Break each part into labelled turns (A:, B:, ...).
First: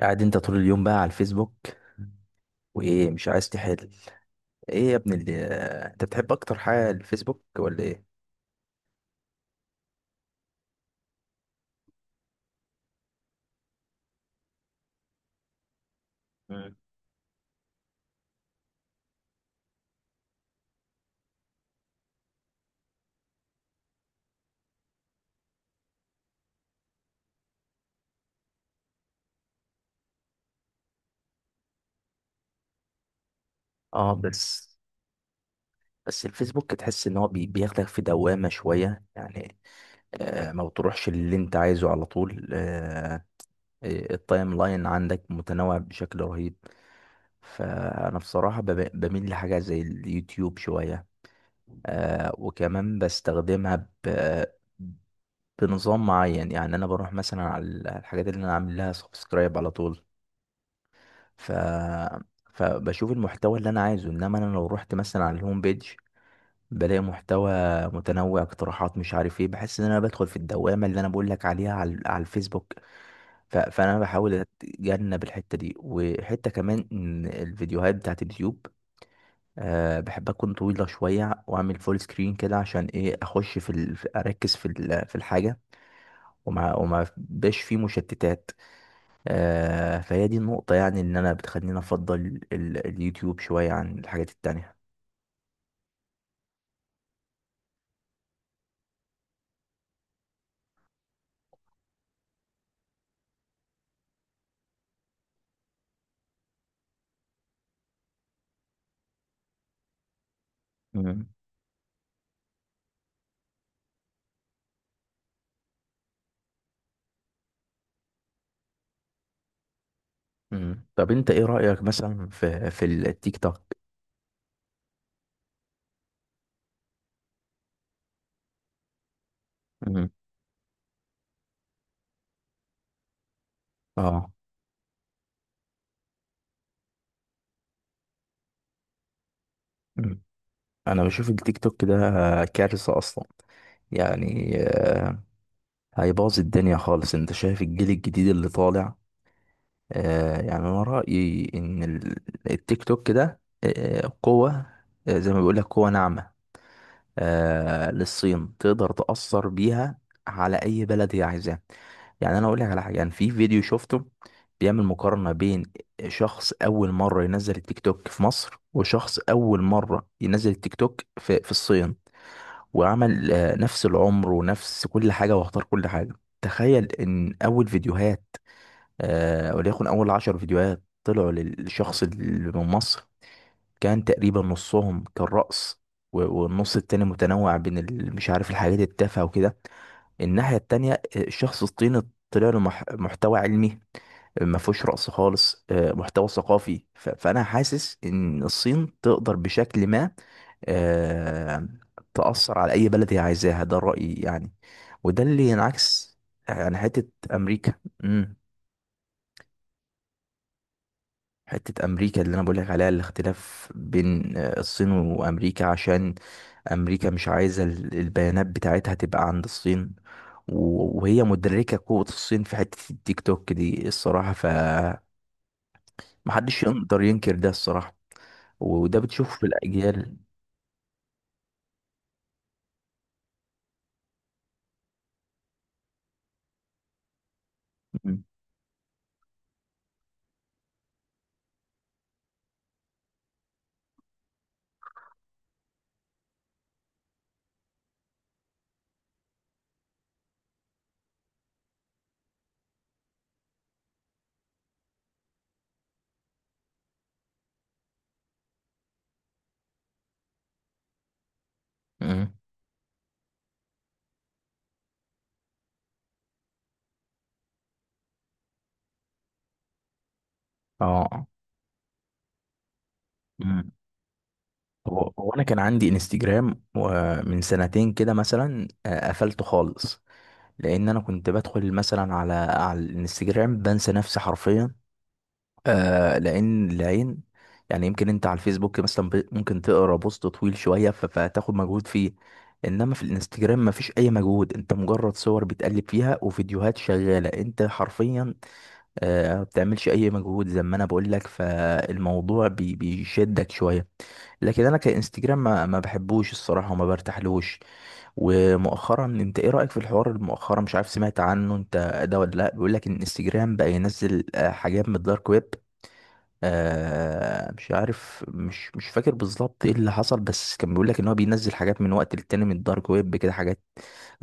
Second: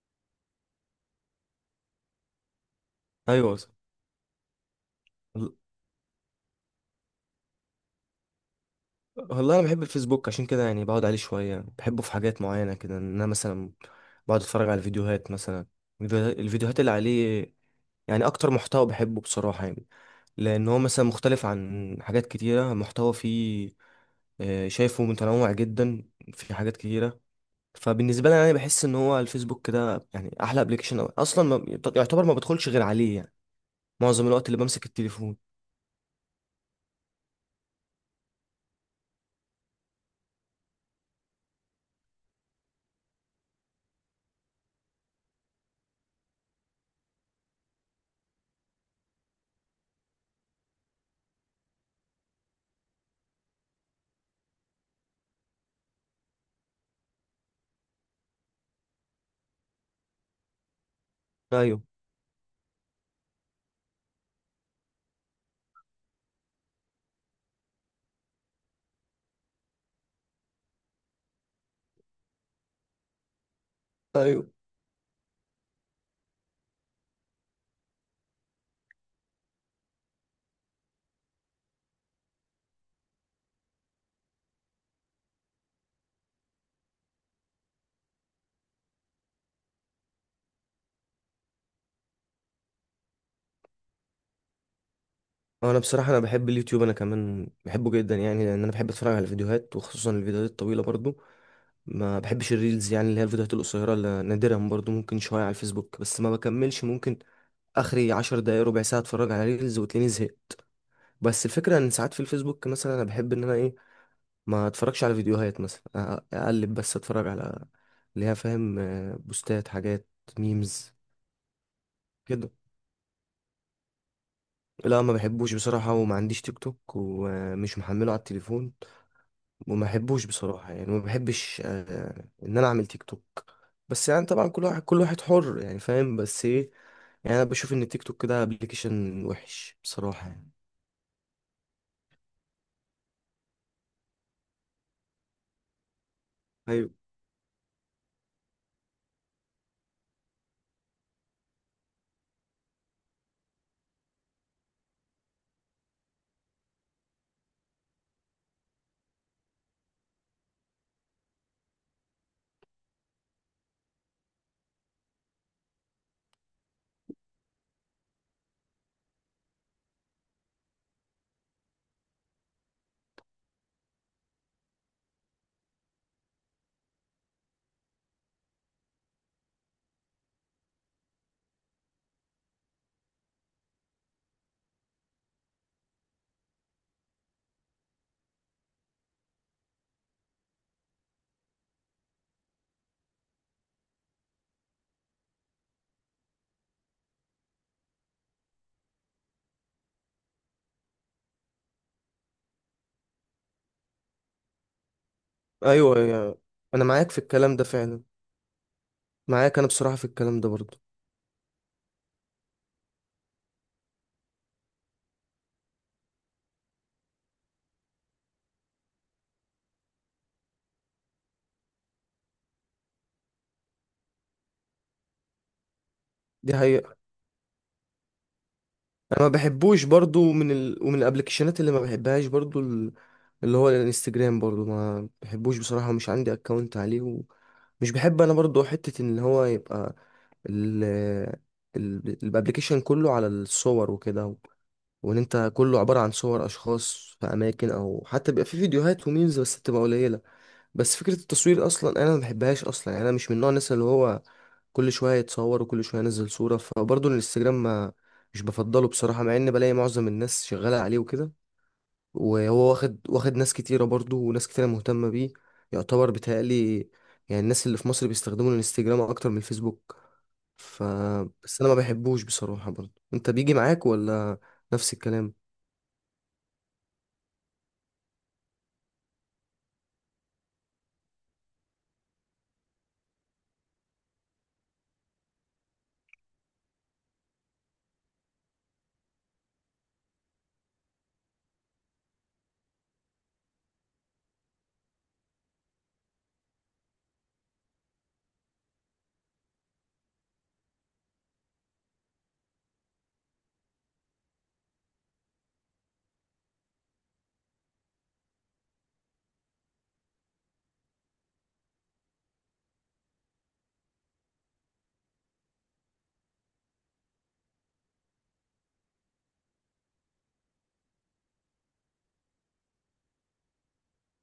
A: قاعد انت طول اليوم بقى على الفيسبوك وايه مش عايز
B: ايوه.
A: تحل؟ ايه يا ابني اللي؟
B: وال-
A: انت بتحب اكتر حاجه الفيسبوك ولا ايه؟
B: والله انا بحب الفيسبوك عشان كده، يعني بقعد عليه شويه، يعني بحبه في حاجات معينه كده، ان انا مثلا بقعد اتفرج على فيديوهات مثلا.
A: مم.
B: الفيديوهات اللي عليه يعني اكتر محتوى بحبه بصراحه يعني، لان هو مثلا مختلف عن حاجات كتيره محتوى فيه. شايفه متنوع جدا، في حاجات كتيره. فبالنسبه لي انا بحس ان هو الفيسبوك ده يعني احلى ابلكيشن اصلا، ما يعتبر ما بدخلش غير عليه يعني
A: اه،
B: معظم الوقت اللي
A: بس
B: بمسك التليفون.
A: بس الفيسبوك تحس ان هو بياخدك في دوامه شويه يعني. آه، ما بتروحش اللي انت عايزه على طول. آه، التايم لاين عندك متنوع بشكل رهيب. فانا بصراحه بميل لحاجه زي اليوتيوب شويه. آه، وكمان بستخدمها بنظام معين، يعني انا بروح مثلا على الحاجات اللي انا عامل لها سبسكرايب على طول، ف
B: ايوه
A: فبشوف المحتوى اللي انا عايزه، انما انا لو رحت مثلا على الهوم بيج بلاقي محتوى متنوع، اقتراحات، مش عارف ايه، بحس ان انا بدخل في الدوامه اللي انا بقول لك عليها على الفيسبوك. فانا بحاول
B: ايوه،
A: اتجنب الحته دي، وحته كمان ان الفيديوهات بتاعت اليوتيوب أه بحب اكون طويله شويه، واعمل فول سكرين كده عشان ايه، اخش اركز في الحاجه، وما بقاش فيه مشتتات. آه، فهي دي النقطة، يعني إن أنا بتخليني أفضل اليوتيوب شوية عن الحاجات التانية.
B: انا بصراحه انا بحب اليوتيوب، انا كمان بحبه جدا يعني، لان انا بحب اتفرج على الفيديوهات، وخصوصا الفيديوهات الطويله برضو. ما بحبش الريلز، يعني اللي هي الفيديوهات القصيره، اللي نادرا برضو ممكن شويه على الفيسبوك بس ما بكملش. ممكن اخري 10 دقايق، ربع ساعه اتفرج على ريلز وتلاقيني زهقت.
A: مم.
B: بس الفكره ان ساعات في الفيسبوك مثلا انا بحب ان انا ايه ما اتفرجش على فيديوهات، مثلا اقلب بس اتفرج على اللي هي، فاهم، بوستات، حاجات،
A: مم.
B: ميمز
A: طب أنت إيه رأيك مثلا
B: كده.
A: في التيك توك؟
B: لا، ما بحبوش بصراحه، وما عنديش تيك توك ومش محمله على التليفون، وما
A: مم.
B: بحبوش بصراحة يعني، ما بحبش ان انا اعمل تيك توك. بس يعني
A: اه.
B: طبعا كل واحد كل واحد حر يعني، فاهم، بس ايه، يعني انا بشوف ان التيك توك ده ابلكيشن وحش
A: مم.
B: بصراحة يعني.
A: أنا بشوف التيك توك ده كارثة أصلا، يعني آه، هيبوظ الدنيا
B: ايوه
A: خالص. أنت شايف الجيل الجديد اللي طالع؟ آه، يعني أنا رأيي إن التيك توك ده آه قوة، آه، زي ما بيقول لك قوة ناعمة، آه، للصين، تقدر تأثر بيها على أي بلد هي عايزاه. يعني أنا أقول لك على حاجة، يعني في فيديو شفته بيعمل مقارنة بين شخص أول مرة ينزل التيك توك في مصر، وشخص أول مرة ينزل التيك توك في الصين، وعمل آه نفس العمر ونفس كل حاجة واختار كل حاجة. تخيل إن أول فيديوهات، آه، وليكن أول 10 فيديوهات طلعوا للشخص اللي من مصر كان تقريبا نصهم كان رقص، والنص التاني متنوع بين مش عارف الحاجات التافهة وكده. الناحية التانية الشخص الصيني طلع له محتوى علمي، ما فيهوش رقص خالص، آه، محتوى ثقافي، فانا حاسس ان الصين تقدر بشكل ما، آه، تأثر على اي بلد هي عايزاها، ده رأيي يعني. وده اللي
B: ايوه،
A: ينعكس،
B: يعني
A: يعني
B: انا
A: حتة
B: معاك في الكلام ده
A: امريكا.
B: فعلا،
A: امم
B: معاك انا بصراحة في الكلام ده برضو.
A: حتة امريكا اللي انا بقول لك عليها، الاختلاف بين آه، الصين وامريكا، عشان امريكا مش عايزه البيانات بتاعتها تبقى عند الصين، وهي مدركه قوه الصين في حته التيك توك دي الصراحه،
B: دي
A: محدش
B: حقيقة.
A: يقدر ينكر ده الصراحه، وده
B: انا ما
A: بتشوفه في
B: بحبوش
A: الاجيال.
B: برضو من ومن الابلكيشنات اللي ما بحبهاش برضو اللي هو الانستجرام برضو ما بحبوش بصراحة، ومش عندي اكونت عليه، ومش بحب
A: مم.
B: انا برضو حتة ان هو يبقى الابلكيشن كله على الصور وكده، وان انت كله عبارة عن صور اشخاص في اماكن، او حتى بيبقى في فيديوهات وميمز بس بتبقى قليلة. بس فكرة التصوير اصلا انا ما بحبهاش اصلا يعني، انا مش من نوع الناس اللي هو كل شوية يتصور وكل شوية ينزل صورة. فبرضه الانستجرام، ما، مش بفضله بصراحة، مع ان بلاقي معظم الناس شغالة عليه وكده.
A: مم.
B: وهو واخد ناس كتيرة برضه، وناس كتيرة مهتمة بيه، يعتبر بيتهيألي يعني الناس اللي في مصر بيستخدموا الانستجرام اكتر من الفيسبوك. ف،
A: اه.
B: بس انا ما بحبوش بصراحة برضه. انت بيجي
A: مم.
B: معاك ولا نفس
A: هو
B: الكلام؟
A: انا كان عندي انستجرام، ومن سنتين كده مثلا، آه، قفلته خالص، لان انا كنت بدخل مثلا على الانستجرام، بنسى نفسي حرفيا، آه، لان العين، يعني يمكن انت على الفيسبوك مثلا ممكن تقرا بوست طويل شويه، فتاخد مجهود فيه، انما في الانستجرام مفيش اي مجهود، انت مجرد صور بتقلب فيها وفيديوهات شغاله، انت حرفيا آه ما بتعملش اي مجهود، زي ما انا بقول لك، فالموضوع بيشدك شويه. لكن انا كانستجرام ما بحبوش الصراحه وما برتاحلوش. ومؤخرا انت ايه رايك في الحوار المؤخرا، مش عارف سمعت عنه انت ده ولا لا، بيقول لك ان انستجرام بقى ينزل آه، حاجات من الدارك ويب. آه، مش عارف، مش فاكر بالظبط ايه اللي حصل، بس كان بيقول لك ان هو بينزل حاجات من وقت للتاني من الدارك ويب كده، حاجات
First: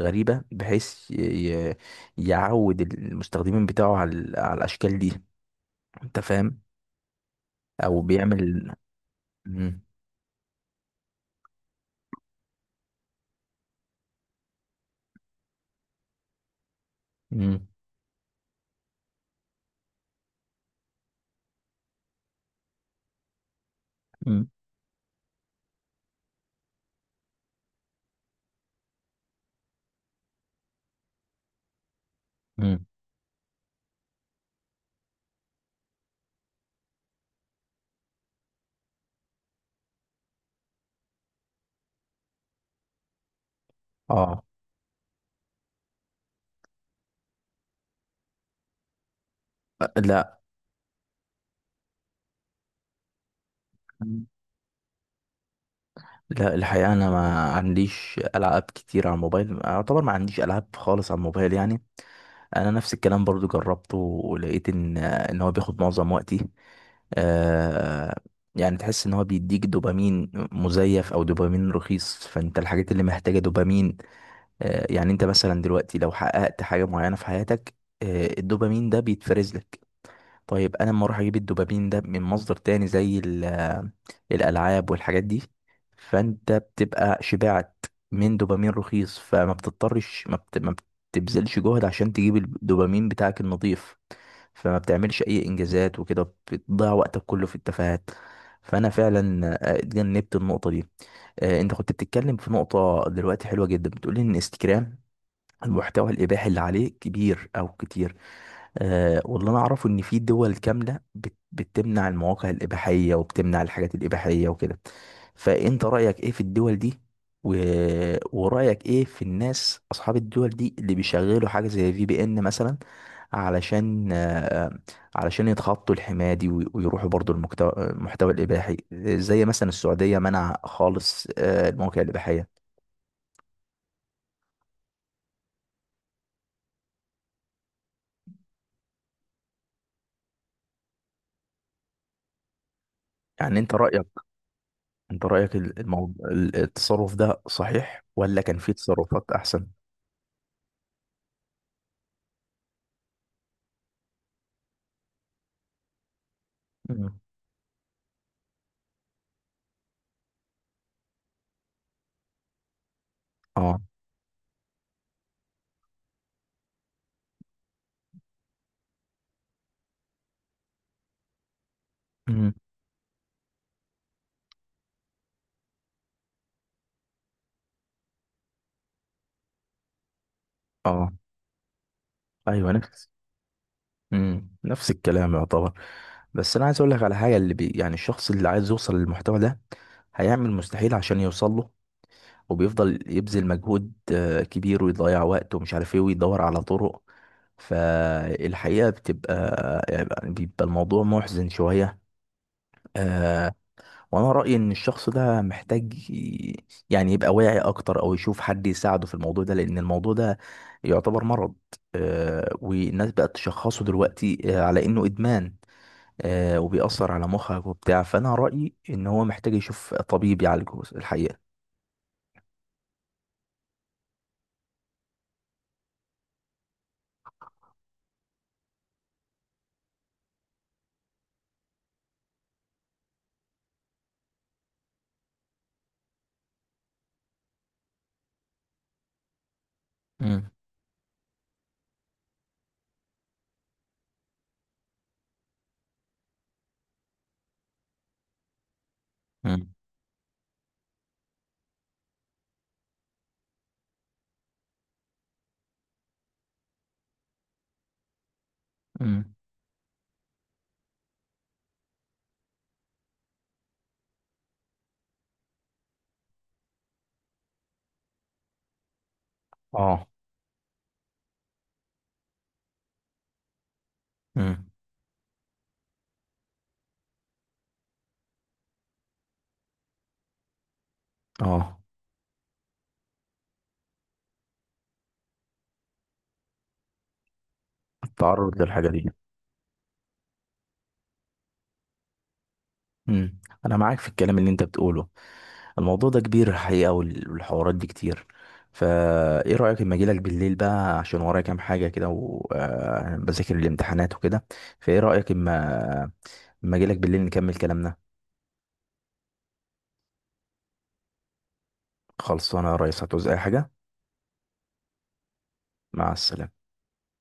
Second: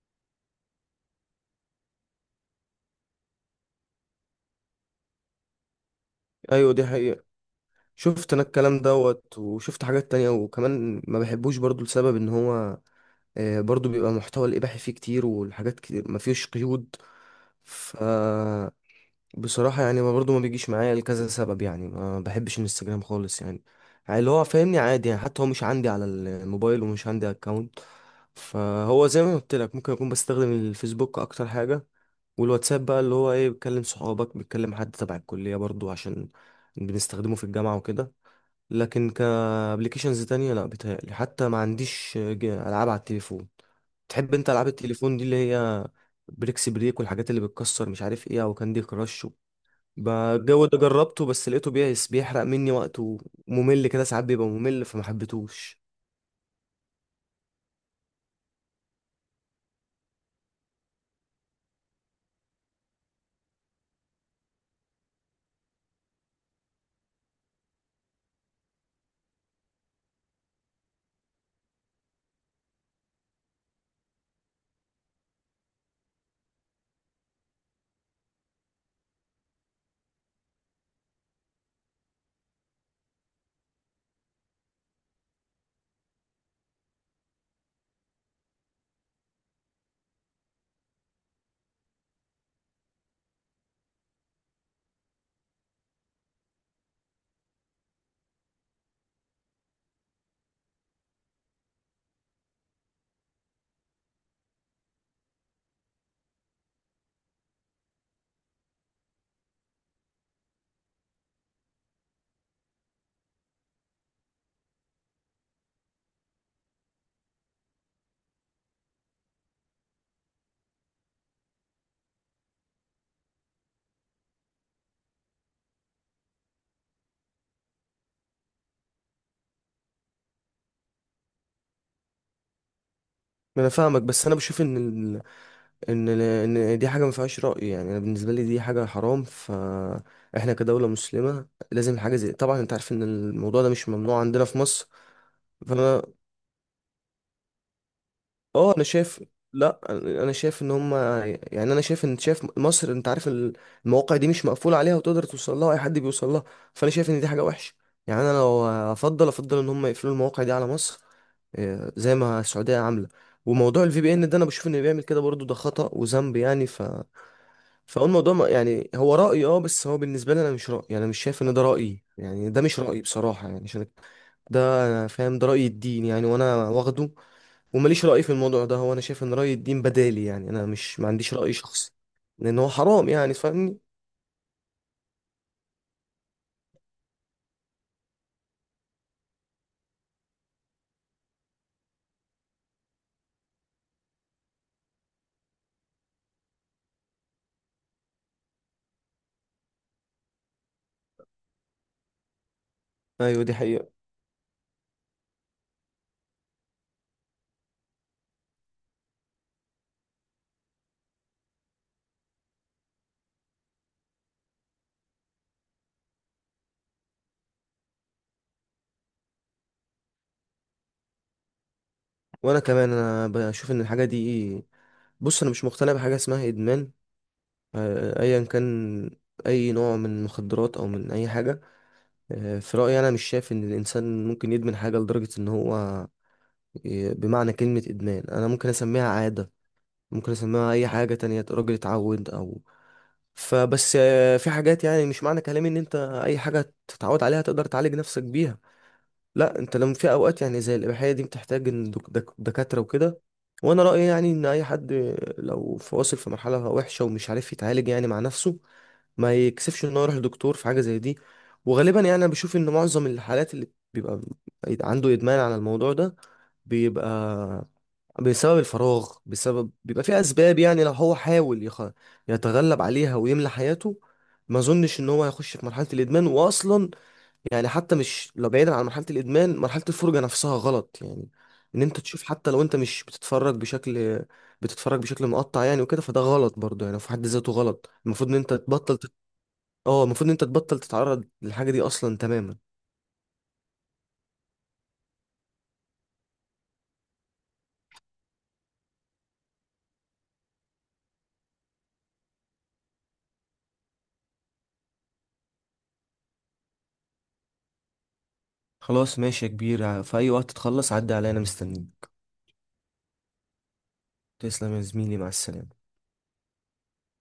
A: غريبة، بحيث ي- يعود المستخدمين بتاعه على الاشكال دي. انت فاهم؟
B: ايوه دي حقيقة.
A: او
B: شفت انا
A: بيعمل.
B: الكلام دوت
A: مم.
B: وشفت حاجات تانية، وكمان ما بحبوش برضه لسبب ان هو، برضه بيبقى محتوى الاباحي فيه كتير، والحاجات كتير ما فيهوش قيود.
A: مم.
B: ف، بصراحة يعني ما برضو ما بيجيش معايا لكذا سبب، يعني ما بحبش الانستجرام خالص يعني، يعني اللي هو
A: مم.
B: فاهمني عادي يعني، حتى هو مش عندي على الموبايل ومش عندي اكونت. فهو زي ما قلت لك ممكن اكون بستخدم الفيسبوك اكتر حاجة،
A: مم.
B: والواتساب بقى اللي هو ايه، بتكلم صحابك، بتكلم حد تبع الكلية برضو، عشان بنستخدمه في الجامعة وكده. لكن كابليكيشنز تانية لا، بيتهيألي حتى ما عنديش ألعاب على التليفون. تحب
A: اه.
B: انت ألعاب التليفون دي اللي هي بريكس بريك، والحاجات اللي بتكسر مش عارف ايه، او كاندي كراش بقى؟
A: لا.
B: الجو ده جربته بس لقيته بيس بيحرق مني وقت، وممل كده ساعات بيبقى ممل فما حبيتهوش.
A: لا، الحقيقة أنا ما عنديش ألعاب كتير على الموبايل، أعتبر ما عنديش ألعاب خالص على الموبايل يعني. انا نفس الكلام برضو جربته ولقيت ان هو بياخد معظم وقتي، آه، يعني تحس ان هو بيديك دوبامين مزيف او دوبامين رخيص، فانت الحاجات اللي محتاجة دوبامين، آه، يعني انت مثلا دلوقتي لو حققت حاجة معينة في حياتك آه الدوبامين ده بيتفرز لك. طيب انا لما اروح اجيب الدوبامين ده من مصدر تاني زي الالعاب والحاجات دي، فانت بتبقى شبعت من دوبامين رخيص، فما بتضطرش ما, بت... ما بتبذلش جهد عشان تجيب الدوبامين بتاعك النظيف، فما بتعملش اي انجازات وكده، بتضيع وقتك كله في التفاهات. فانا فعلا آه، اتجنبت النقطه دي. آه، انت كنت بتتكلم في نقطه دلوقتي حلوه جدا، بتقولي ان انستجرام المحتوى الإباحي اللي عليه كبير أو كتير. أه، واللي أنا أعرفه إن في دول كاملة بتمنع المواقع الإباحية وبتمنع الحاجات الإباحية وكده، فأنت رأيك إيه في الدول دي، و... ورأيك إيه في الناس أصحاب الدول دي اللي بيشغلوا حاجة زي VPN مثلا، علشان آه، علشان يتخطوا الحماية دي، ويروحوا برضو المحتوى الإباحي، زي مثلا السعودية منع خالص آه، المواقع الإباحية.
B: ما انا فاهمك، بس انا بشوف ان ال... دي حاجه ما فيهاش راي، يعني انا بالنسبه لي دي حاجه حرام، فاحنا كدوله مسلمه لازم حاجه زي، طبعا انت عارف ان
A: يعني
B: الموضوع ده
A: أنت
B: مش
A: رأيك،
B: ممنوع عندنا في مصر.
A: انت رأيك
B: فانا،
A: الموضوع التصرف ده صحيح ولا كان في
B: اه انا شايف،
A: تصرفات احسن؟
B: لا، انا شايف ان هم، يعني انا شايف ان، شايف مصر انت عارف المواقع دي مش مقفوله عليها، وتقدر توصل لها، اي حد بيوصل لها. فانا شايف
A: مم.
B: ان دي حاجه وحشه. يعني انا لو افضل، افضل ان هم يقفلوا المواقع دي على مصر، زي ما السعوديه عامله.
A: اه.
B: وموضوع الفي بي ان ده انا بشوف انه بيعمل كده برضو ده خطأ وذنب يعني. ف، فهو الموضوع يعني هو رأيي، اه، بس هو بالنسبه لي انا مش رأيي يعني، مش شايف ان ده رأيي يعني،
A: مم.
B: ده مش رأيي بصراحه يعني، عشان ده، انا فاهم ده رأي الدين يعني، وانا واخده، ومليش رأي في الموضوع ده، هو انا شايف ان رأي الدين بدالي يعني، انا مش، ما
A: اه،
B: عنديش رأي شخصي، لان هو
A: ايوه،
B: حرام
A: نفس.
B: يعني فاهمني.
A: مم. نفس الكلام يعتبر. بس انا عايز اقول لك على حاجه، اللي يعني الشخص اللي عايز يوصل للمحتوى ده هيعمل مستحيل عشان يوصل له، وبيفضل يبذل مجهود آه، كبير، ويضيع وقت ومش عارف ايه، ويدور على طرق، فالحقيقه بتبقى، يعني بيبقى الموضوع محزن شويه،
B: ايوه
A: آه،
B: دي حقيقة.
A: وانا رأيي ان الشخص ده محتاج يعني يبقى واعي اكتر، او يشوف حد يساعده في الموضوع ده، لان الموضوع ده يعتبر مرض، آه، والناس بقت تشخصه دلوقتي آه، على انه ادمان، آه، وبيأثر على مخك وبتاع، فانا رأيي ان هو محتاج يشوف طبيب يعالجه الحقيقة.
B: وانا كمان انا بشوف ان الحاجة دي، بص انا مش مقتنع بحاجة اسمها ادمان، ايا كان اي نوع من المخدرات او من اي حاجة. في رأيي انا مش شايف ان الانسان ممكن يدمن حاجة لدرجة ان هو بمعنى كلمة ادمان انا ممكن اسميها عادة، ممكن
A: مم.
B: اسميها اي حاجة تانية، راجل اتعود او. فبس في حاجات يعني، مش معنى كلامي ان انت اي حاجه تتعود عليها تقدر تعالج نفسك بيها. لا،
A: مم.
B: انت لما، في اوقات يعني زي الاباحيه دي بتحتاج ان دكاتره وكده. وانا رايي يعني ان اي حد لو واصل في مرحله وحشه ومش عارف يتعالج يعني مع نفسه،
A: مم.
B: ما يكسفش انه يروح لدكتور في حاجه زي دي. وغالبا يعني انا بشوف ان معظم الحالات اللي بيبقى عنده ادمان على الموضوع ده، بيبقى بسبب الفراغ، بسبب بيبقى
A: اه.
B: في اسباب يعني، لو هو حاول يتغلب عليها ويملى حياته، ما
A: مم.
B: اظنش ان هو هيخش في مرحله الادمان واصلا. يعني حتى مش لو بعيدا عن مرحله الادمان، مرحله الفرجه نفسها غلط يعني،
A: اه،
B: ان انت تشوف حتى لو انت مش بتتفرج بشكل، بتتفرج بشكل مقطع يعني وكده، فده غلط برضه يعني في حد ذاته غلط. المفروض ان انت
A: التعرض للحاجة
B: تبطل
A: دي.
B: اه المفروض ان انت تبطل تتعرض للحاجه دي اصلا تماما.
A: امم انا معاك في الكلام اللي انت بتقوله. الموضوع ده كبير الحقيقه، والحوارات دي كتير، فا ايه رايك اما اجيلك بالليل بقى، عشان ورايا كام حاجه كده، وبذاكر الامتحانات وكده، فايه رايك اما اجيلك بالليل نكمل كلامنا.
B: خلاص ماشي يا كبير، في اي وقت تخلص عدي عليا انا مستنيك.
A: خلصانه يا ريس، هتعوز اي حاجه؟
B: تسلم يا زميلي، مع السلامه.
A: مع السلامه.